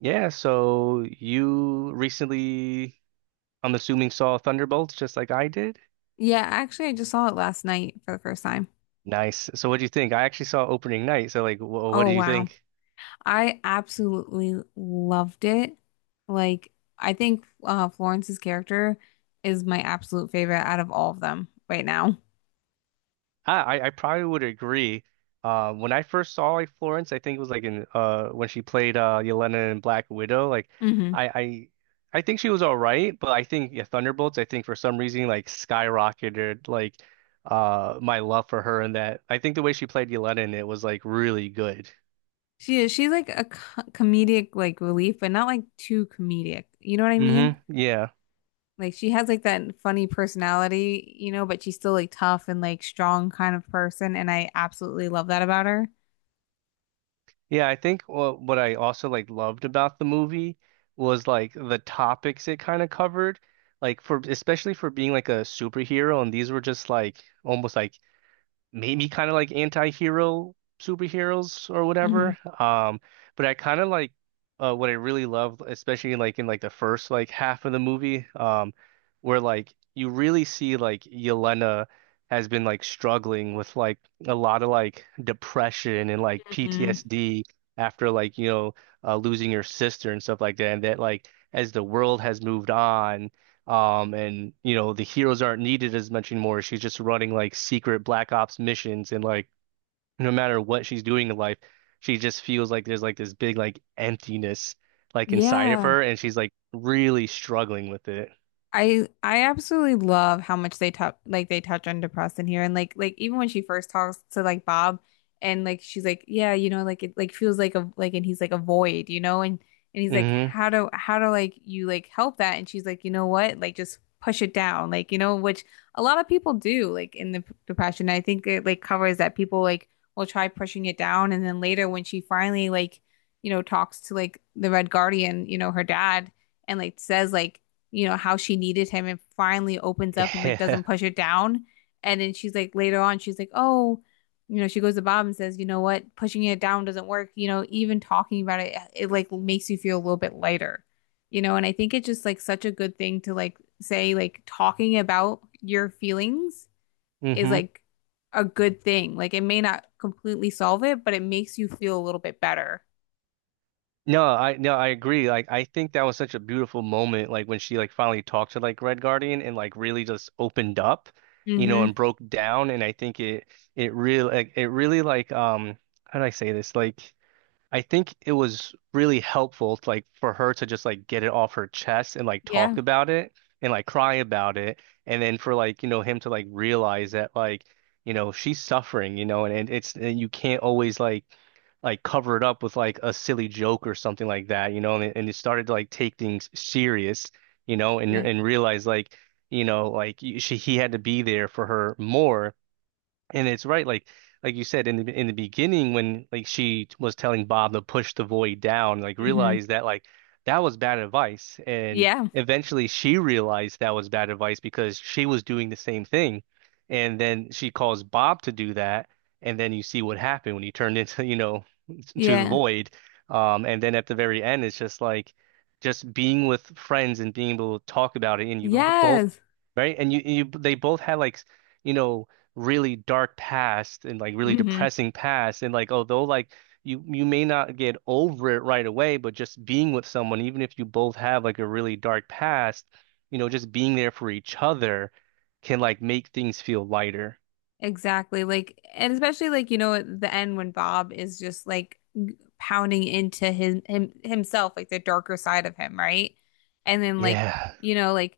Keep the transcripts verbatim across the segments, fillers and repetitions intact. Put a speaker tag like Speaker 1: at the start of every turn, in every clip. Speaker 1: Yeah, so you recently, I'm assuming, saw Thunderbolts just like I did.
Speaker 2: Yeah, actually, I just saw it last night for the first time.
Speaker 1: Nice. So what do you think? I actually saw opening night. So like, wh what
Speaker 2: Oh,
Speaker 1: do you
Speaker 2: wow.
Speaker 1: think?
Speaker 2: I absolutely loved it. Like, I think uh, Florence's character is my absolute favorite out of all of them right now.
Speaker 1: Ah, I I probably would agree. Um, when I first saw like Florence, I think it was like in uh when she played uh Yelena in Black Widow. Like,
Speaker 2: hmm
Speaker 1: I I I think she was all right, but I think yeah, Thunderbolts. I think for some reason like skyrocketed like uh my love for her in that. I think the way she played Yelena in it was like really good.
Speaker 2: She is, she's like a co comedic like relief, but not like too comedic. You know what I mean?
Speaker 1: Mm-hmm. Yeah.
Speaker 2: Like she has like that funny personality, you know, but she's still like tough and like strong kind of person, and I absolutely love that about her.
Speaker 1: Yeah, I think wha- what I also like loved about the movie was like the topics it kind of covered, like for especially for being like a superhero, and these were just like almost like maybe kind of like anti-hero superheroes or
Speaker 2: hmm
Speaker 1: whatever. Um, but I kind of like uh, what I really love, especially in like in like the first like half of the movie, um, where like you really see like Yelena has been like struggling with like a lot of like depression and like
Speaker 2: hmm
Speaker 1: P T S D after like you know uh, losing your sister and stuff like that, and that like as the world has moved on um, and you know, the heroes aren't needed as much anymore. She's just running like secret Black Ops missions and like no matter what she's doing in life, she just feels like there's like this big like emptiness like inside of
Speaker 2: Yeah.
Speaker 1: her and she's like really struggling with it.
Speaker 2: I I absolutely love how much they touch like they touch on depression here and like like even when she first talks to like Bob and like she's like yeah you know like it like feels like a like and he's like a void you know and and he's like
Speaker 1: Hmm
Speaker 2: how do how do like you like help that and she's like you know what like just push it down like you know which a lot of people do like in the p- depression. I think it like covers that people like will try pushing it down and then later when she finally like you know talks to like the Red Guardian, you know, her dad and like says like you know, how she needed him and finally opens up and like
Speaker 1: Yeah.
Speaker 2: doesn't push her down. And then she's like later on, she's like, oh, you know, she goes to Bob and says, you know what, pushing it down doesn't work. You know, even talking about it, it like makes you feel a little bit lighter, you know. And I think it's just like such a good thing to like say, like talking about your feelings is
Speaker 1: hmm
Speaker 2: like a good thing. Like it may not completely solve it, but it makes you feel a little bit better.
Speaker 1: No, I no, I agree. Like I think that was such a beautiful moment, like when she like finally talked to like Red Guardian and like really just opened up, you know,
Speaker 2: Mm-hmm.
Speaker 1: and broke down. And I think it it really like it really like um how do I say this? Like I think it was really helpful to, like for her to just like get it off her chest and like talk
Speaker 2: Yeah.
Speaker 1: about it and like cry about it and then for like you know him to like realize that like you know she's suffering you know and, and it's and you can't always like like cover it up with like a silly joke or something like that you know and it, and it started to like take things serious you know and
Speaker 2: Yeah.
Speaker 1: and realize like you know like y- she he had to be there for her more and it's right, like like you said in the in the beginning when like she was telling Bob to push the void down, like
Speaker 2: Mm-hmm.
Speaker 1: realize that like that was bad advice. And
Speaker 2: Yeah.
Speaker 1: eventually she realized that was bad advice because she was doing the same thing. And then she calls Bob to do that. And then you see what happened when he turned into, you know, to the
Speaker 2: Yeah.
Speaker 1: void. Um, and then at the very end, it's just like just being with friends and being able to talk about it. And you bo- both,
Speaker 2: Yes.
Speaker 1: right? And you, you, they both had like, you know, really dark past and like really
Speaker 2: hmm
Speaker 1: depressing past. And like, although like you, you may not get over it right away, but just being with someone, even if you both have like a really dark past, you know, just being there for each other can like make things feel lighter.
Speaker 2: Exactly. Like, and especially like, you know, at the end when Bob is just like g- pounding into his him himself, like the darker side of him, right? And then like,
Speaker 1: Yeah.
Speaker 2: you know, like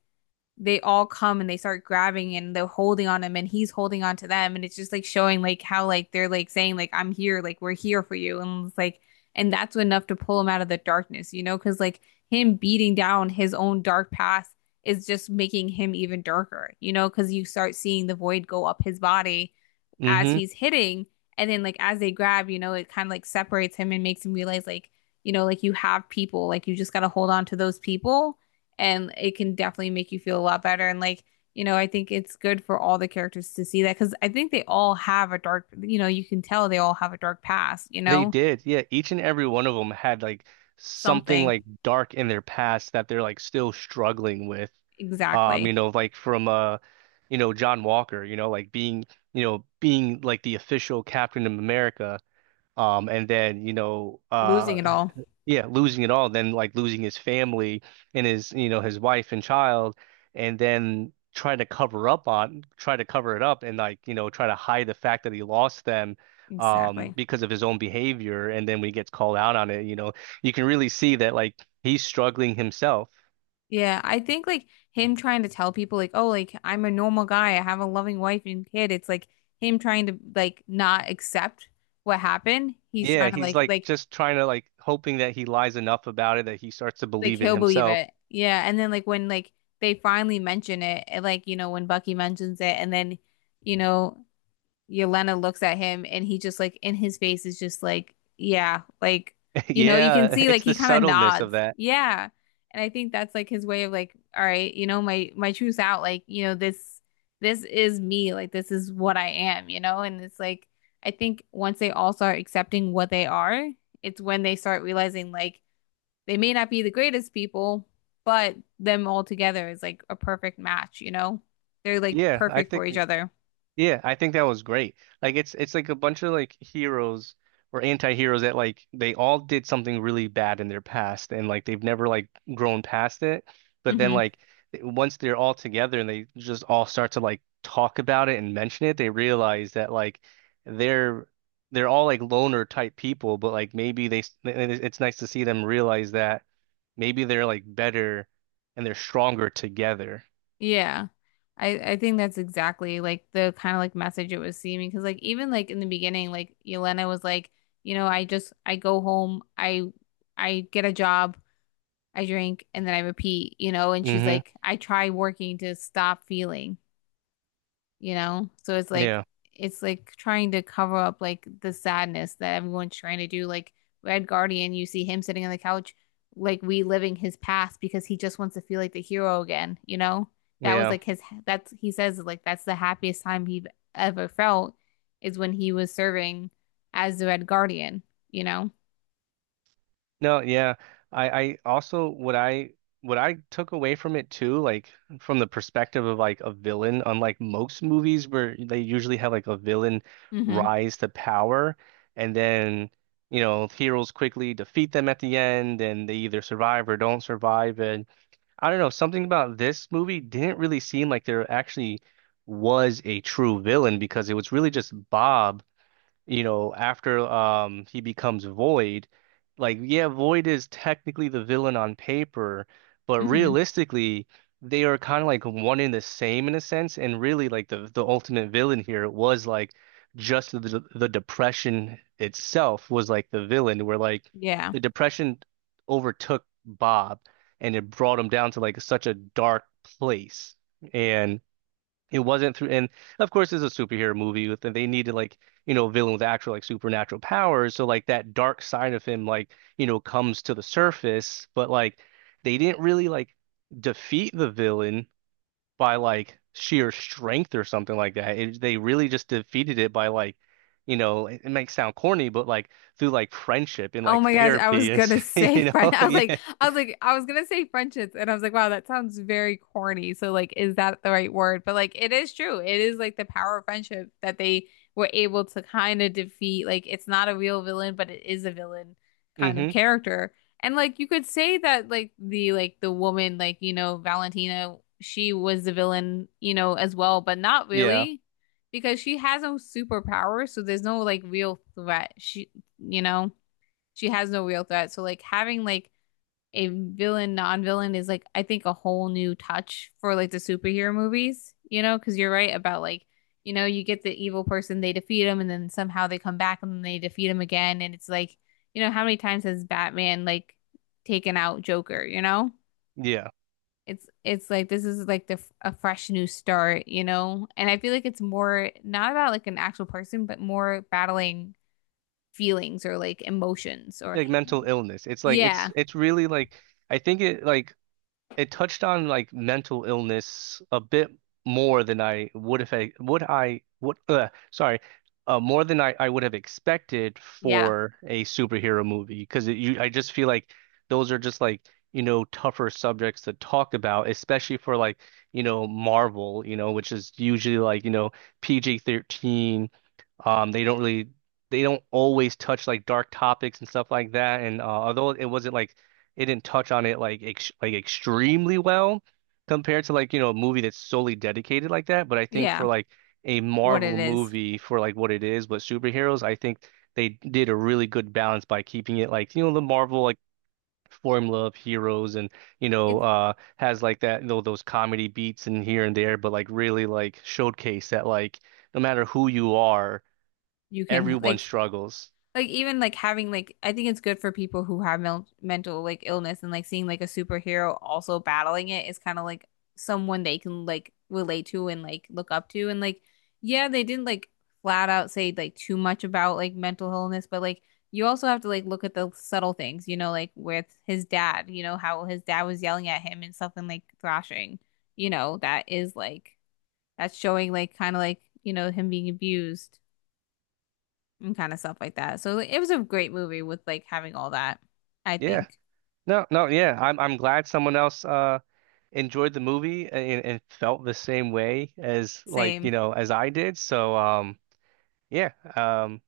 Speaker 2: they all come and they start grabbing and they're holding on him and he's holding on to them and it's just like showing like how like they're like saying like I'm here like we're here for you and it's like and that's enough to pull him out of the darkness you know because like him beating down his own dark past is just making him even darker you know because you start seeing the void go up his body as
Speaker 1: hmm
Speaker 2: he's hitting and then like as they grab you know it kind of like separates him and makes him realize like you know like you have people like you just got to hold on to those people and it can definitely make you feel a lot better. And like, you know, I think it's good for all the characters to see that because I think they all have a dark, you know, you can tell they all have a dark past, you
Speaker 1: They
Speaker 2: know,
Speaker 1: did. Yeah, each and every one of them had like something
Speaker 2: something
Speaker 1: like dark in their past that they're like still struggling with. Um,
Speaker 2: exactly
Speaker 1: you know, like from uh, you know, John Walker, you know, like being, you know, being like the official Captain of America. Um, and then, you know,
Speaker 2: losing it
Speaker 1: uh
Speaker 2: all
Speaker 1: yeah, losing it all, then like losing his family and his, you know, his wife and child, and then trying to cover up on, try to cover it up and like, you know, try to hide the fact that he lost them um
Speaker 2: exactly.
Speaker 1: because of his own behavior. And then when he gets called out on it, you know, you can really see that like he's struggling himself.
Speaker 2: Yeah, I think like him trying to tell people like, oh, like I'm a normal guy, I have a loving wife and kid. It's like him trying to like not accept what happened. He's
Speaker 1: Yeah,
Speaker 2: trying to
Speaker 1: he's
Speaker 2: like
Speaker 1: like
Speaker 2: like
Speaker 1: just trying to like hoping that he lies enough about it that he starts to
Speaker 2: like
Speaker 1: believe it
Speaker 2: he'll believe
Speaker 1: himself.
Speaker 2: it. Yeah. And then like when like they finally mention it, and, like, you know, when Bucky mentions it and then, you know, Yelena looks at him and he just like in his face is just like, yeah, like, you know, you can
Speaker 1: Yeah,
Speaker 2: see like
Speaker 1: it's
Speaker 2: he
Speaker 1: the
Speaker 2: kind of
Speaker 1: subtleness
Speaker 2: nods.
Speaker 1: of that.
Speaker 2: Yeah. And I think that's like his way of like, all right, you know, my my truth's out. Like, you know, this this is me. Like this is what I am, you know? And it's like I think once they all start accepting what they are, it's when they start realizing like they may not be the greatest people, but them all together is like a perfect match, you know? They're like
Speaker 1: Yeah, I
Speaker 2: perfect for
Speaker 1: think
Speaker 2: each other.
Speaker 1: Yeah, I think that was great. Like it's it's like a bunch of like heroes or anti-heroes that like they all did something really bad in their past and like they've never like grown past it. But then
Speaker 2: hmm
Speaker 1: like once they're all together and they just all start to like talk about it and mention it, they realize that like they're they're all like loner type people, but like maybe they s- it's nice to see them realize that maybe they're like better and they're stronger together.
Speaker 2: Yeah. I, I think that's exactly like the kind of like message it was seeming because like even like in the beginning like Yelena was like you know I just I go home I I get a job I drink and then I repeat you know and she's
Speaker 1: Hmm
Speaker 2: like I try working to stop feeling you know? So it's like
Speaker 1: Yeah.
Speaker 2: it's like trying to cover up like the sadness that everyone's trying to do. Like Red Guardian, you see him sitting on the couch, like reliving his past because he just wants to feel like the hero again, you know? That was
Speaker 1: Yeah.
Speaker 2: like his that's he says like that's the happiest time he ever felt is when he was serving as the Red Guardian, you know?
Speaker 1: No, yeah. I, I also what I what I took away from it too, like from the perspective of like a villain, unlike most movies where they usually have like a villain
Speaker 2: Mm-hmm.
Speaker 1: rise to power and then, you know, heroes quickly defeat them at the end and they either survive or don't survive. And I don't know, something about this movie didn't really seem like there actually was a true villain because it was really just Bob you know, after um he becomes Void, like yeah, Void is technically the villain on paper, but
Speaker 2: Mm-hmm.
Speaker 1: realistically, they are kind of like one in the same in a sense, and really like the the ultimate villain here was like just the the depression itself was like the villain, where like
Speaker 2: Yeah.
Speaker 1: the depression overtook Bob and it brought him down to like such a dark place. And it wasn't through, and of course, it's a superhero movie with, and they needed like, you know, a villain with actual like supernatural powers. So like that dark side of him, like, you know, comes to the surface, but like they didn't really like defeat the villain by like sheer strength or something like that. It, they really just defeated it by like, you know, it, it might sound corny, but like through like friendship and
Speaker 2: Oh
Speaker 1: like
Speaker 2: my gosh, I was
Speaker 1: therapy and,
Speaker 2: gonna say
Speaker 1: you
Speaker 2: friend.
Speaker 1: know,
Speaker 2: I was like,
Speaker 1: yeah.
Speaker 2: I was like, I was gonna say friendships, and I was like, wow, that sounds very corny. So like, is that the right word? But like, it is true. It is like the power of friendship that they were able to kind of defeat. Like, it's not a real villain, but it is a villain kind of
Speaker 1: hmm
Speaker 2: character. And like, you could say that like the like the woman, like you know, Valentina, she was the villain, you know, as well, but not
Speaker 1: yeah.
Speaker 2: really. Because she has no superpower, so there's no like real threat. She, you know, she has no real threat. So like having like a villain non-villain is like I think a whole new touch for like the superhero movies, you know, cuz you're right about like you know, you get the evil person, they defeat him and then somehow they come back and then they defeat him again and it's like, you know, how many times has Batman like taken out Joker, you know?
Speaker 1: Yeah.
Speaker 2: It's it's like this is like the a fresh new start, you know? And I feel like it's more not about like an actual person, but more battling feelings or like emotions or
Speaker 1: Like mental illness. It's like,
Speaker 2: yeah,
Speaker 1: it's, it's really like, I think it like, it touched on like mental illness a bit more than I would have would I would uh, sorry uh, more than I, I would have expected
Speaker 2: yeah.
Speaker 1: for a superhero movie because you I just feel like those are just like you know tougher subjects to talk about especially for like you know Marvel you know which is usually like you know P G thirteen um, they don't really they don't always touch like dark topics and stuff like that. And uh, although it wasn't like it didn't touch on it like ex like extremely well compared to like you know a movie that's solely dedicated like that. But I think
Speaker 2: Yeah,
Speaker 1: for like a
Speaker 2: what
Speaker 1: Marvel
Speaker 2: it is.
Speaker 1: movie for like what it is, but superheroes, I think they did a really good balance by keeping it like you know the Marvel like formula of heroes and you know
Speaker 2: It
Speaker 1: uh has like that you know those comedy beats and here and there but like really like showcase that like no matter who you are
Speaker 2: you can
Speaker 1: everyone
Speaker 2: like
Speaker 1: struggles.
Speaker 2: like even like having like I think it's good for people who have mel mental like illness and like seeing like a superhero also battling it is kind of like someone they can like relate to and like look up to and like yeah, they didn't like flat out say like too much about like mental illness, but like you also have to like look at the subtle things, you know, like with his dad, you know, how his dad was yelling at him and something like thrashing, you know, that is like that's showing like kind of like you know him being abused and kind of stuff like that. So like, it was a great movie with like having all that. I
Speaker 1: Yeah.
Speaker 2: think
Speaker 1: No, no, yeah. I'm I'm glad someone else uh enjoyed the movie and, and felt the same way as like, you
Speaker 2: same.
Speaker 1: know, as I did. So um yeah. Um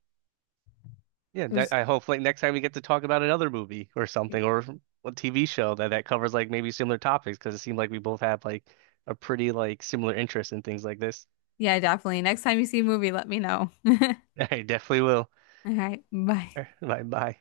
Speaker 1: yeah,
Speaker 2: It
Speaker 1: that,
Speaker 2: was
Speaker 1: I hope like next time we get to talk about another movie or something or a T V show that that covers like maybe similar topics because it seemed like we both have like a pretty like similar interest in things like this.
Speaker 2: yeah, definitely. Next time you see a movie, let me know.
Speaker 1: I definitely will.
Speaker 2: All right, bye.
Speaker 1: Bye bye.